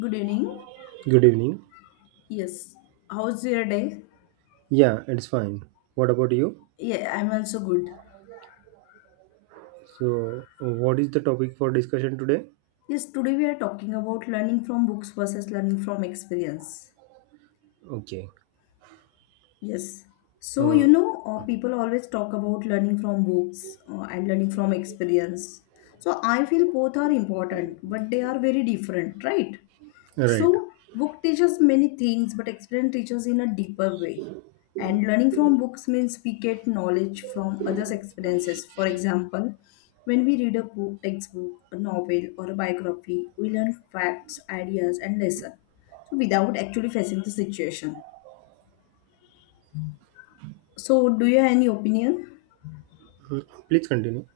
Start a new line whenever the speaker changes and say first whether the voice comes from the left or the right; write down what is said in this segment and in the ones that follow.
left: Good evening.
right: Good evening.
left: Yes. How's your day?
right: Yeah, it's fine. What about you?
left: Yeah, I'm also good.
right: So, what is the topic for discussion today?
left: Yes, today we are talking about learning from books versus learning from experience.
right: Okay.
left: Yes.
right: Uh,
left: People always talk about learning from books and learning from experience. So, I feel both are important, but they are very different, right?
right: right.
left: So, book teaches many things, but experience teaches in a deeper way. And learning from books means we get knowledge from others' experiences. For example, when we read a book, textbook, a novel, or a biography, we learn facts, ideas, and lessons. So, without actually facing the situation. So, do you have any opinion?
right: Please continue.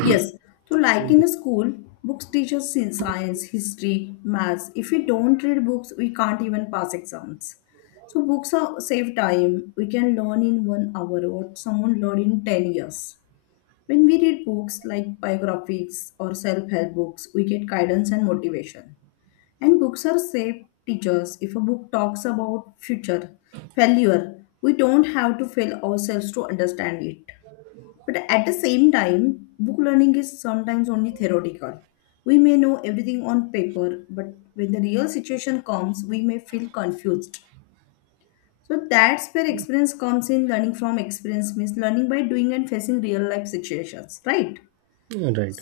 left: Yes, so like in
right: Yeah.
left: a school, books teach us in science, history, maths. If we don't read books, we can't even pass exams. So books are save time. We can learn in 1 hour what someone learned in 10 years. When we read books like biographies or self-help books, we get guidance and motivation. And books are safe teachers. If a book talks about future, failure, we don't have to fail ourselves to understand it. But at the same time, book learning is sometimes only theoretical. We may know everything on paper, but when the real situation comes, we may feel confused. So that's where experience comes in. Learning from experience means learning by doing and facing real life situations, right?
right: Right.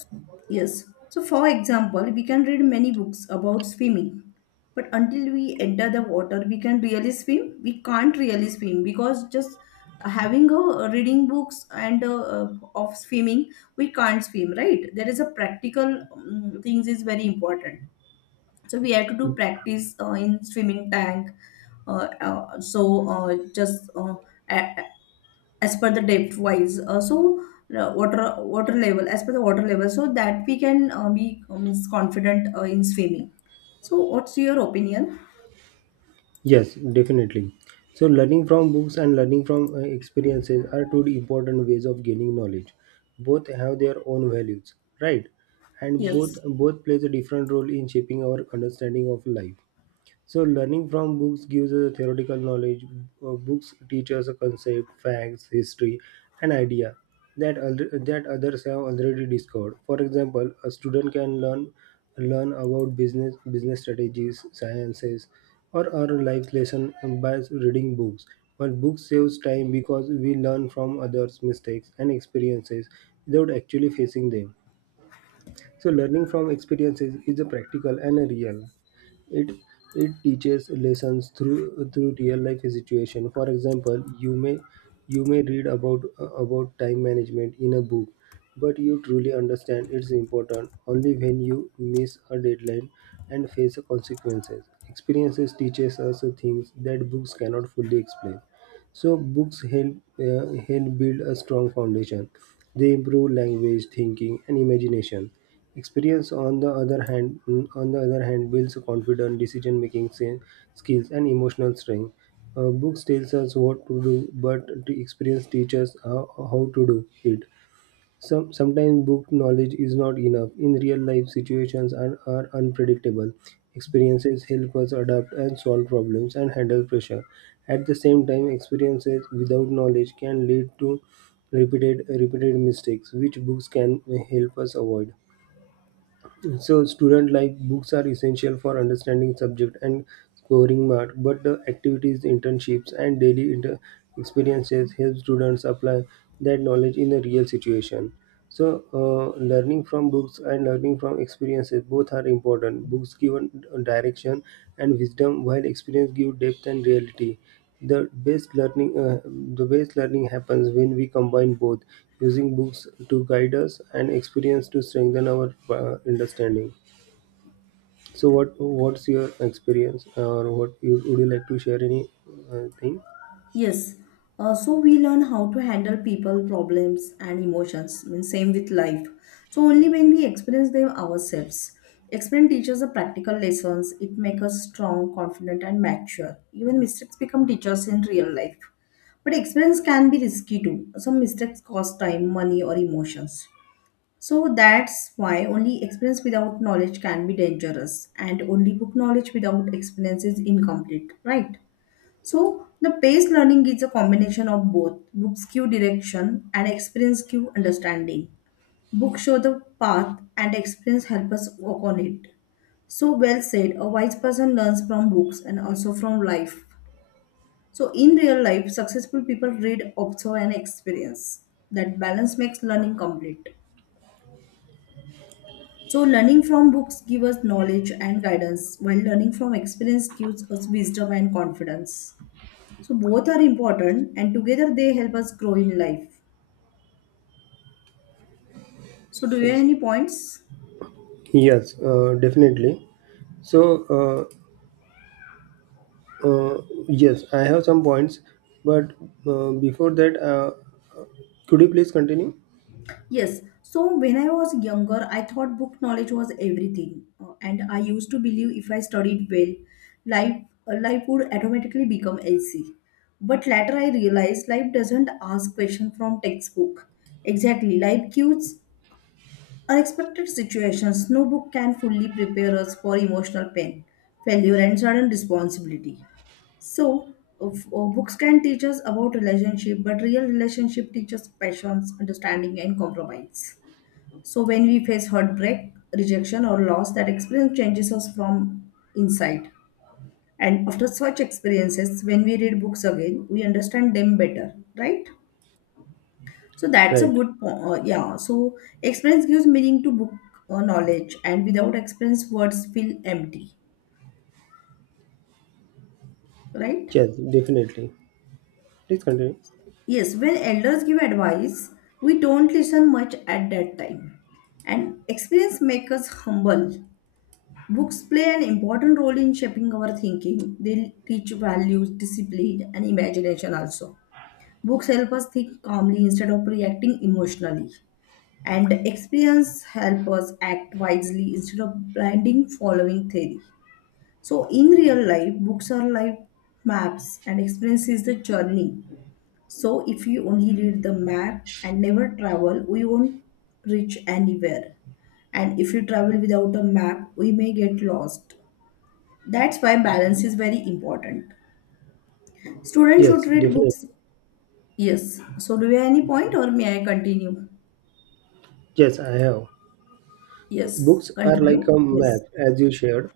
left: Yes. So, for example, we can read many books about swimming, but until we enter the water, we can really swim. We can't really swim because just having a reading books and of swimming, we can't swim, right? There is a practical things is very important. So we have to do practice in swimming tank. Uh, uh, so uh, just uh, a- as per the depth wise so water level as per the water level so that we can be is confident in swimming. So what's your opinion?
right: Yes, definitely. So, learning from books and learning from experiences are two important ways of gaining knowledge. Both have their own values, right? And both
left: Yes
right: both plays a different role in shaping our understanding of life. So learning from books gives a theoretical knowledge. Books teach us a concept, facts, history, and idea that others have already discovered. For example, a student can learn about business strategies, sciences, or our life lesson by reading books. But books saves time because we learn from others' mistakes and experiences without actually facing them. So learning from experiences is a practical and a real. It it teaches lessons through real life situation. For example, you may read about time management in a book, but you truly understand its importance only when you miss a deadline and face the consequences. Experiences teaches us things that books cannot fully explain. So books help build a strong foundation. They improve language, thinking, and imagination. Experience, on the other hand, on the other hand, builds confidence, decision-making skills, and emotional strength. Books tells us what to do, but the experience teaches how to do it. Sometimes book knowledge is not enough. In real life, are unpredictable. Experiences help us adapt and solve problems and handle pressure. At the same time, experiences without knowledge can lead to repeated mistakes, which books can help us avoid. So student like books are essential for understanding subject and scoring mark, but the activities, internships, and experiences help students apply that knowledge in a real situation. So learning from books and learning from experiences both are important. Books give direction and wisdom, while experience give depth and reality. The best learning happens when we combine both, using books to guide us and experience to strengthen our understanding. So, what's your experience, or would you like to share any thing?
left: Yes, so we learn how to handle people, problems, and emotions. Means same with life. So only when we experience them ourselves. Experience teaches the practical lessons. It makes us strong, confident, and mature. Even mistakes become teachers in real life. But experience can be risky too. Some mistakes cost time, money, or emotions. So that's why only experience without knowledge can be dangerous, and only book knowledge without experience is incomplete, right? So, the paced learning is a combination of both. Books give direction and experience give understanding. Books show the path and experience help us walk on it. So well said, a wise person learns from books and also from life. So in real life, successful people read, observe and experience. That balance makes learning complete. So learning from books gives us knowledge and guidance, while learning from experience gives us wisdom and confidence. So both are important and together they help us grow in life. So do you have
right: Yes,
left: any points?
right: yes, definitely. So, uh, uh, yes, I have some points, but before that, could you please continue?
left: Yes. So when I was younger, I thought book knowledge was everything. And I used to believe if I studied well, life life would automatically become easy. But later I realized life doesn't ask questions from textbook. Exactly, life gives. Unexpected situations, no book can fully prepare us for emotional pain, failure, and sudden responsibility. So, books can teach us about relationship, but real relationship teaches passions, understanding, and compromise. So, when we face heartbreak, rejection, or loss, that experience changes us from inside. And after such experiences, when we read books again, we understand them better, right? So that's a
right: Right.
left: good point. Yeah. So experience gives meaning to book knowledge, and without experience, words feel empty. Right?
right: Yes, definitely. Please continue.
left: Yes. When elders give advice, we don't listen much at that time, and experience makes us humble. Books play an important role in shaping our thinking. They teach values, discipline, and imagination also. Books help us think calmly instead of reacting emotionally. And experience help us act wisely instead of blinding following theory. So in real life, books are like maps and experience is the journey. So if you only read the map and never travel, we won't reach anywhere. And if you travel without a map, we may get lost. That's why balance is very important. Students should
right: Yes,
left: read
right: definitely.
left: books. Yes, so do you have any point or may I continue?
right: Yes, I have.
left: Yes,
right: Books are like a
left: continue. Yes.
right: map, as you shared.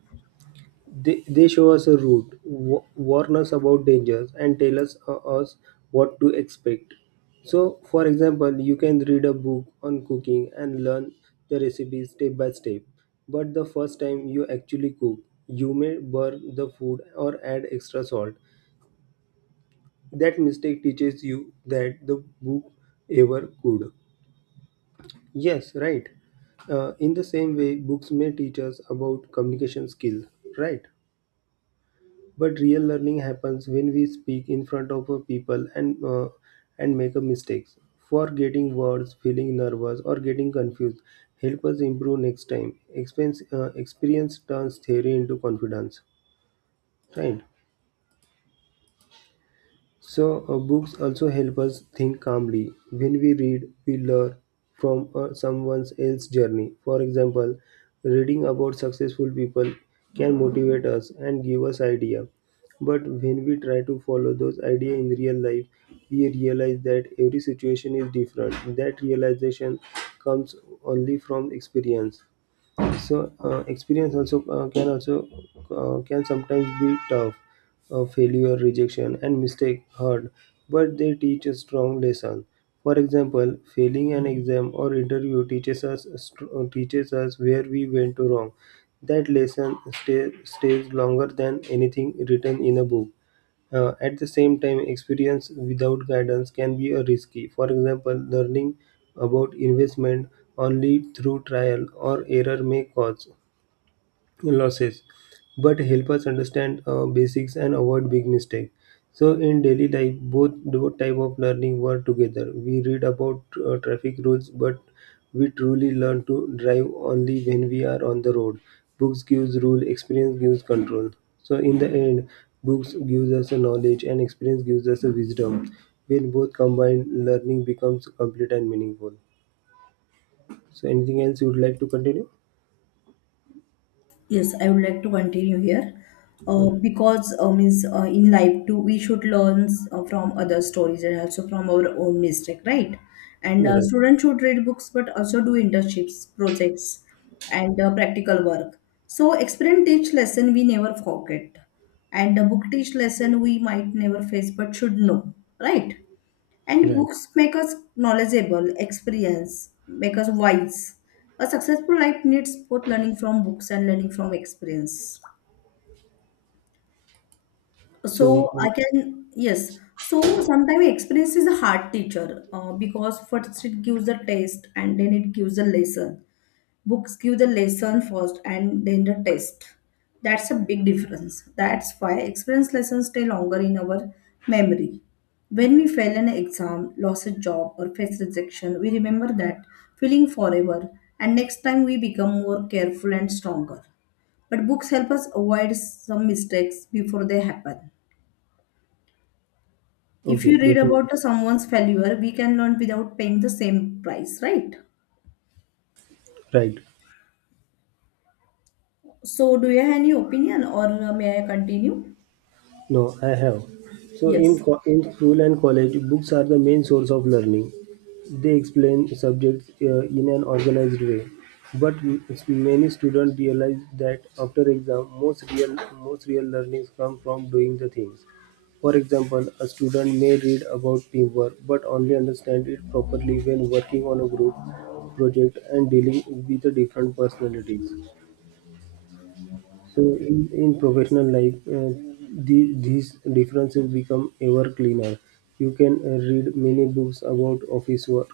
right: They show us a route, warn us about dangers, and tell us what to expect. So, for example, you can read a book on cooking and learn the recipe step by step. But the first time you actually cook, you may burn the food or add extra salt. That mistake teaches you that the book ever could. Yes, right. In the same way, books may teach us about communication skill, right? But real learning happens when we speak in front of a people and make a mistakes. Forgetting words, feeling nervous, or getting confused help us improve next time. Experience turns theory into confidence, right? So, books also help us think calmly. When we read, we learn from someone else's journey. For example, reading about successful people can motivate us and give us idea. But when we try to follow those ideas in real life, we realize that every situation is different. That realization comes only from experience. So experience also can also can sometimes be tough. Failure, rejection, and mistake hurt, but they teach a strong lesson. For example, failing an exam or interview teaches us where we went wrong. That stays longer than anything written in a book. At the same time, experience without guidance can be risky. For example, learning about investment only through trial or error may cause losses, but help us understand basics and avoid big mistakes. So in daily life, both type of learning work together. We read about traffic rules, but we truly learn to drive only when we are on the road. Books gives rule, experience gives control. So in the end, books gives us a knowledge and experience gives us a wisdom. When both combined, learning becomes complete and meaningful. So anything else you would like to continue?
left: Yes, I would like to continue here
right: Hmm.
left: because means in life too we should learn from other stories and also from our own mistake, right? And
right: Right,
left: students should read books but also do internships, projects, and practical work. So experience teach lesson we never forget, and the book teach lesson we might never face but should know, right? And
right: right.
left: books make us knowledgeable, experience, make us wise. A successful life needs both learning from books and learning from experience.
right: So
left: So I
right: um,
left: can, yes. So sometimes experience is a hard teacher because first it gives the taste and then it gives a lesson. Books give the lesson first and then the test. That's a big difference. That's why experience lessons stay longer in our memory. When we fail an exam, lost a job or face rejection, we remember that feeling forever, and next time we become more careful and stronger. But books help us avoid some mistakes before they happen. If
right: Okay,
left: you read
right: definitely.
left: about someone's failure, we can learn without paying the same price, right?
right: Right.
left: So do you have any opinion or may I continue?
right: No, I have. So
left: Yes.
right: in school and college, books are the main source of learning. They explain subjects in an organized way. But m- many students realize that after exam, most real learnings come from doing the things. For example, a student may read about teamwork but only understand it properly when working on a group project and dealing with the different personalities. So in professional life, these differences become ever cleaner. You can read many books about office work,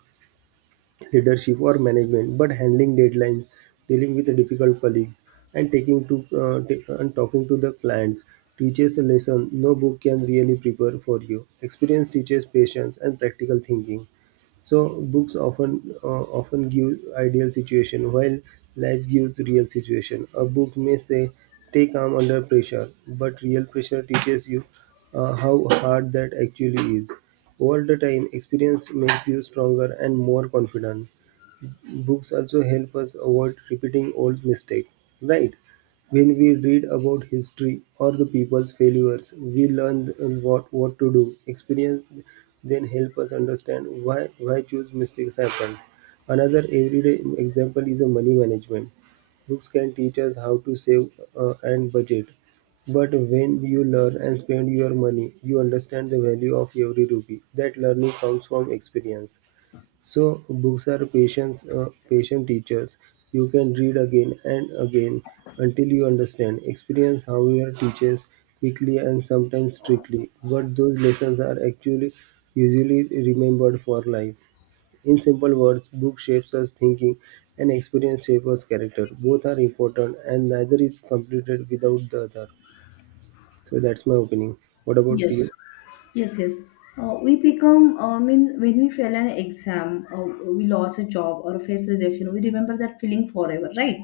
right: leadership, or management, but handling deadlines, dealing with the difficult colleagues, and and talking to the clients teaches a lesson no book can really prepare for you. Experience teaches patience and practical thinking. So books often give ideal situation, while life gives real situation. A book may say, "Stay calm under pressure," but real pressure teaches you how hard that actually is. Over the time, experience makes you stronger and more confident. Books also help us avoid repeating old mistakes, right? When we read about history or the people's failures, we learn what to do. Experience then help us understand why choose mistakes happen. Another everyday example is a money management. Books can teach us how to save and budget. But when you learn and spend your money, you understand the value of every rupee. That learning comes from experience. So books are patient teachers. You can read again and again until you understand. Experience, however, teaches quickly and sometimes strictly, but those lessons are actually usually remembered for life. In simple words, book shapes us thinking and experience shapes us character. Both are important and neither is completed without the other. So that's my opinion. What about
left: Yes,
right: you?
left: yes. We become, I mean, when we fail an exam, we lost a job or face rejection, we remember that feeling forever, right?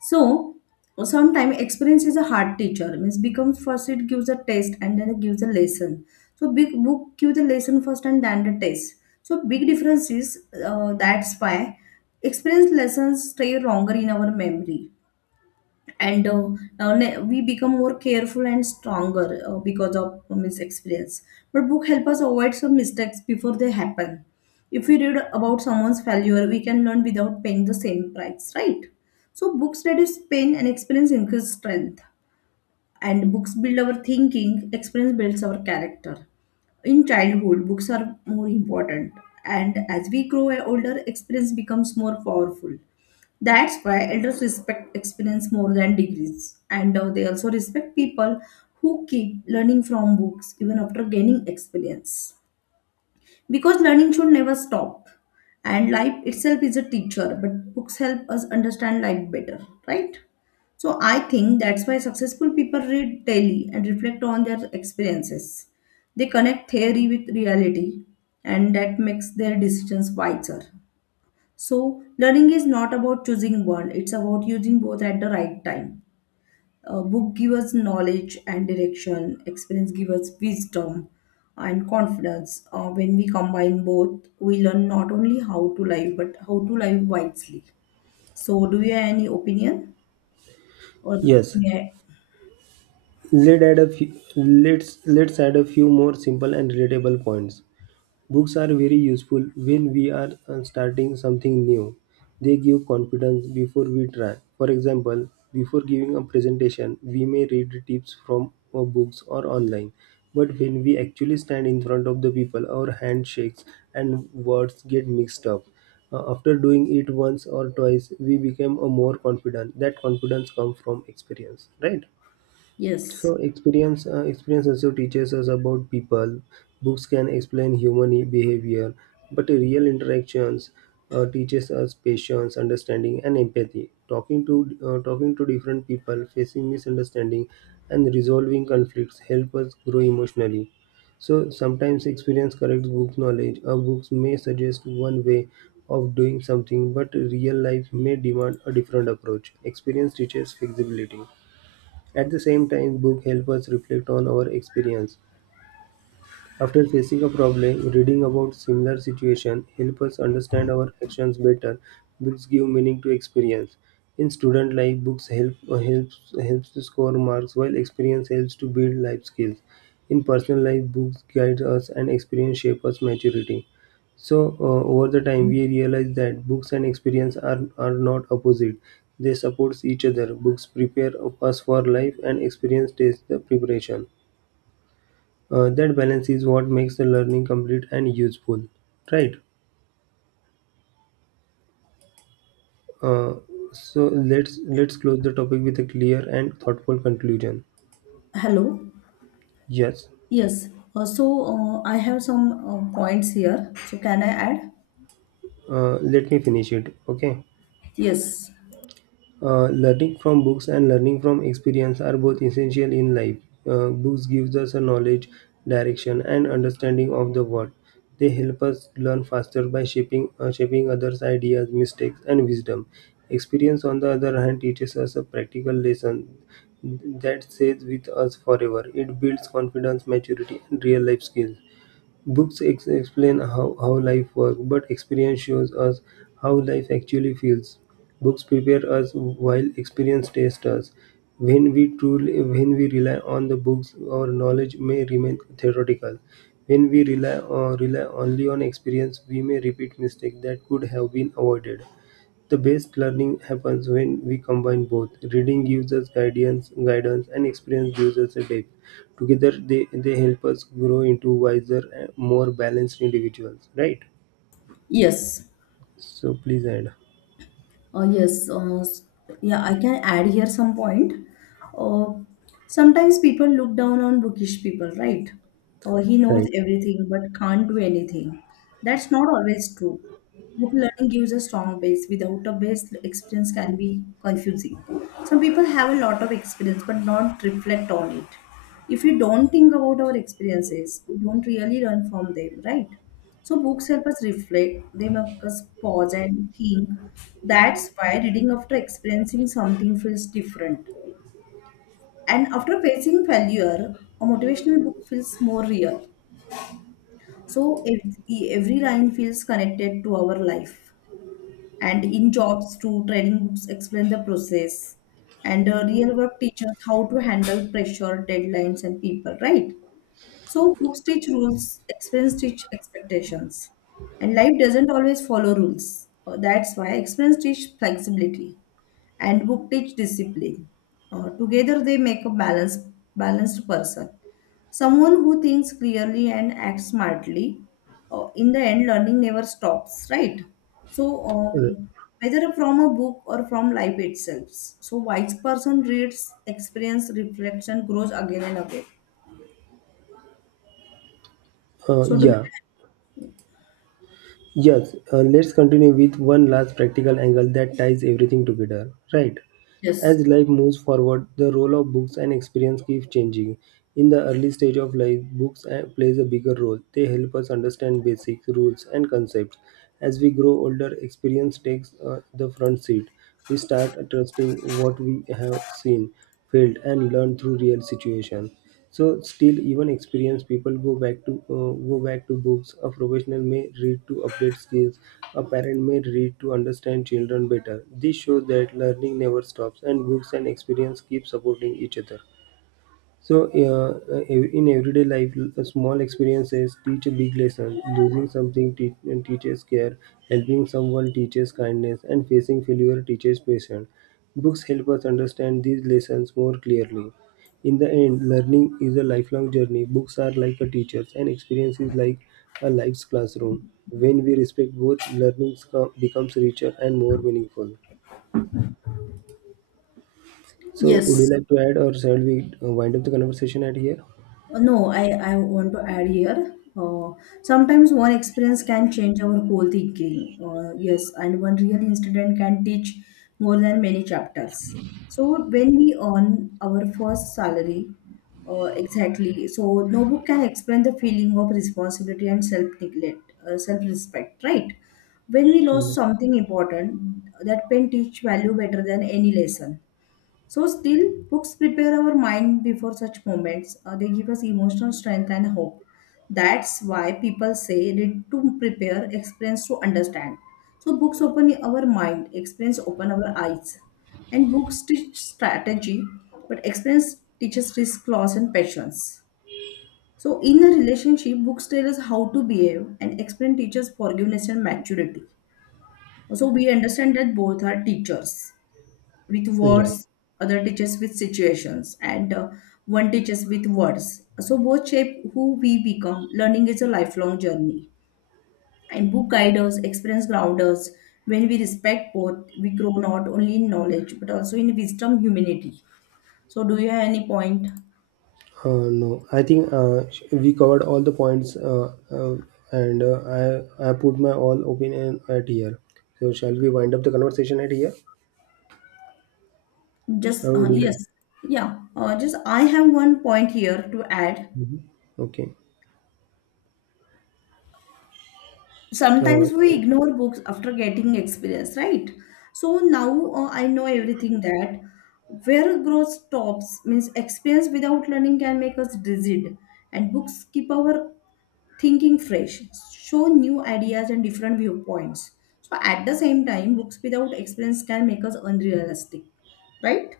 left: So, sometimes experience is a hard teacher. Means becomes first it gives a test and then it gives a lesson. So big book gives the lesson first and then the test. So big difference is that's why experience lessons stay longer in our memory. and uh, we become more careful and stronger because of mis experience. But book help us avoid some mistakes before they happen. If we read about someone's failure, we can learn without paying the same price, right? So books reduce pain and experience increase strength. And books build our thinking, experience builds our character. In childhood books are more important, and as we grow older experience becomes more powerful. That's why elders respect experience more than degrees, and they also respect people who keep learning from books even after gaining experience, because learning should never stop. And life itself is a teacher, but books help us understand life better, right? So I think that's why successful people read daily and reflect on their experiences. They connect theory with reality, and that makes their decisions wiser. So learning is not about choosing one, it's about using both at the right time. A book gives us knowledge and direction. Experience gives us wisdom and confidence. When we combine both, we learn not only how to live but how to live wisely. So, do you have any opinion? Or
right: Yes,
left: yeah,
right: let's add a few more simple and relatable points. Books are very useful when we are starting something new. They give confidence before we try. For example, before giving a presentation, we may read tips from books or online. But when we actually stand in front of the people, our hand shakes and words get mixed up. After doing it once or twice, we become more confident. That confidence comes from experience, right?
left: yes.
right: So experience also teaches us about people. Books can explain behavior, but real interactions teaches us patience, understanding, and empathy. Talking to different people, facing misunderstanding, and resolving conflicts help us grow emotionally. So sometimes experience corrects book knowledge. A books may suggest one way of doing something, but real life may demand a different approach. Experience teaches flexibility. At the same time, book help us reflect on our experience. After facing a problem, reading about similar situation help us understand our actions better. Books give meaning to experience. In student life, books helps to score marks, while experience helps to build life skills. In personal life, books guide us and experience shape us maturity. So over the time, we realize that books and experience are not opposite. They support each other. Books prepare us for life, and experience takes the preparation. That balance is what makes the learning complete and useful, right? uh, so let's close the topic with a clear and thoughtful conclusion.
left: Hello.
right: Yes.
left: Yes. So I have some points here. So can I add?
right: Let me finish it, okay?
left: Yes.
right: Learning from books and learning from experience are both essential in life. Books gives us a knowledge, direction, and understanding of the world. They help us learn faster by shaping others' ideas, mistakes, and wisdom. Experience, on the other hand, teaches us a practical lesson that stays with us forever. It builds confidence, maturity, and real life skills. Explain how life works, but experience shows us how life actually feels. Books prepare us while experience tests us. When we rely on the books, our knowledge may remain theoretical. When we rely only on experience, we may repeat mistakes that could have been avoided. The best learning happens when we combine both. Reading gives us guidance, and experience gives us a depth. Together, they help us grow into wiser, and more balanced individuals. Right?
left: Yes.
right: So please add.
left: Uh, yes, uh, s- yeah, I can add here some point. Uh, Sometimes people look down on bookish people, right? He knows
right: Right.
left: everything but can't do anything. That's not always true. Book learning gives a strong base. Without a base, experience can be confusing. Some people have a lot of experience but not reflect on it. If we don't think about our experiences, we don't really learn from them, right? So books help us reflect, they make us pause and think. That's why reading after experiencing something feels different. And after facing failure, a motivational book feels more real. So every line feels connected to our life. And in jobs too, training books explain the process, and real work teaches how to handle pressure, deadlines and people, right? So books teach rules, experience teach expectations, and life doesn't always follow rules. That's why experience teach flexibility and book teach discipline. Together, they make a balanced person. Someone who thinks clearly and acts smartly. In the end, learning never stops, right? So,
right: Uh,
left: whether from a book or from life itself. So, wise person reads, experience, reflection, grows again and again. So, do
right: yeah. Yes, let's continue with one last practical angle that ties everything together, right?
left: yes,
right: As life moves forward, the role of books and experience keeps changing. In the early stage of life, books plays a bigger role. They help us understand basic rules and concepts. As we grow older, experience takes the front seat. We start trusting what we have seen, felt, and learned through real situations. So still, even experienced people go back to books. A professional may read to update skills. A parent may read to understand children better. This shows that learning never stops, and books and experience keep supporting each other. So, in everyday life, small experiences teach a big lesson. Teaches care, helping someone teaches kindness, and facing failure teaches patience. Books help us understand these lessons more clearly. In the end, learning is a lifelong journey. Books are like a teachers, and experience is like a life's classroom. When we respect both, becomes richer and more meaningful. So, would you
left: yes.
right: like to add, or shall we wind up the conversation at here?
left: No, I want to add here. Sometimes one experience can change our whole thinking. Yes, and one real incident can teach more than many chapters. So when we earn our first salary, exactly. So no book can explain the feeling of responsibility and self neglect, self respect, right? When we lost something important, that pain teach value better than any lesson. So, still, books prepare our mind before such moments. They give us emotional strength and hope. That's why people say read to prepare, experience to understand. So, books open our mind, experience open our eyes. And books teach strategy, but experience teaches risk, loss, and patience. So, in a relationship, books tell us how to behave, and experience teaches forgiveness and maturity. So, we understand that both are teachers with
right: Right.
left: words, other teaches with situations, and one teaches with words. So both shape who we become. Learning is a lifelong journey. And book guide us, experience ground us. When we respect both, we grow not only in knowledge but also in wisdom, humility. So do you have any point?
right: No, I think we covered all the points, and I put my all opinion at here. So shall we wind up the conversation at here?
left: Just
right: How would you
left: Yes,
right: like?
left: yeah. Just I have one point here to add.
right: Mhm. Okay. Uh,
left: Sometimes we ignore books after getting experience, right? So now I know everything. That where growth stops means experience without learning can make us rigid, and books keep our thinking fresh, show new ideas and different viewpoints. So at the same time books without experience can make us unrealistic, right?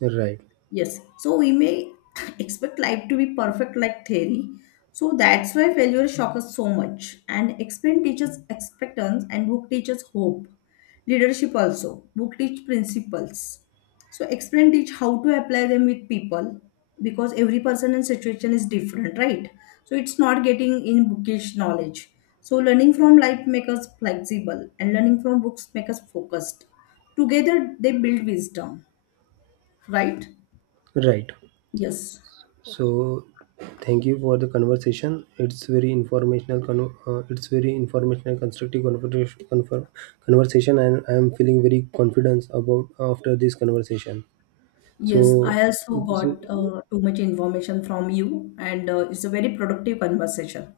right: right.
left: Yes. So we may expect life to be perfect like theory. So that's why failure shocks us so much. And explain teaches expectance and book teaches hope. Leadership also. Book teach principles. So explain teach how to apply them with people, because every person and situation is different, right? So it's not getting in bookish knowledge. So learning from life makes us flexible and learning from books makes us focused. Together they build wisdom, right?
right: Right.
left: Yes.
right: So thank you for the conversation. It's very informational. It's very informational, constructive Conversation, and I am feeling very confident about after this conversation.
left: Yes,
right: So,
left: I also
right: so,
left: got too much information from you, and it's a very productive conversation.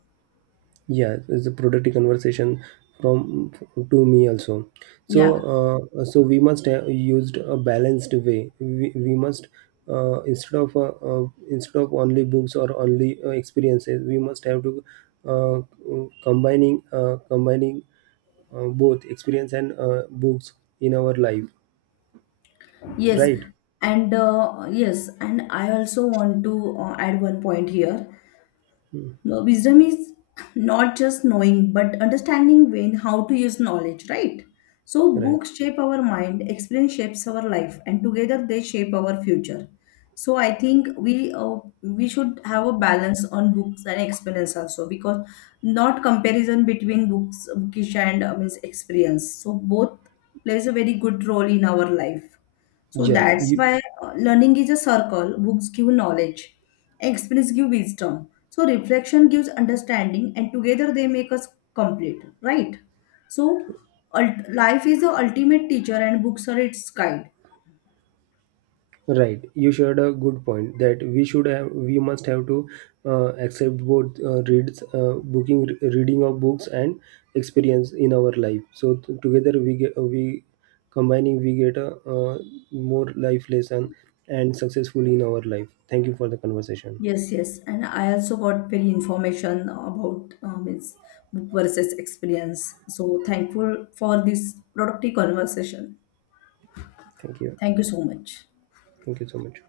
right: yeah, it's a productive conversation from to me also. So,
left: Yeah,
right: so we must used a balanced way. We must uh, instead of uh, instead of only books or only experiences, we must have to uh, combining both experience and books in our life.
left: yes,
right: Right,
left: yes, and I also want to add one point here. No, wisdom is not just knowing, but understanding when how to use knowledge, right? So
right: right.
left: books shape our mind, experience shapes our life, and together they shape our future. So I think we should have a balance on books and experience also, because not comparison between books, bookish and means experience. So both plays a very good role in our life. So
right: Yes,
left: that's
right: you.
left: why learning is a circle. Books give knowledge, experience give wisdom. So reflection gives understanding, and together they make us complete, right? So life is the ultimate teacher, and books are its guide.
right: Right, you shared a good point that we must have to accept both reads, booking, reading of books and experience in our life. So we combining we get a more life lesson and successful in our life. Thank you for the conversation.
left: Yes, yes, and I also got very information about means book versus experience. So thankful for this productive conversation.
right: Thank you.
left: Thank you so much.
right: Thank you so much.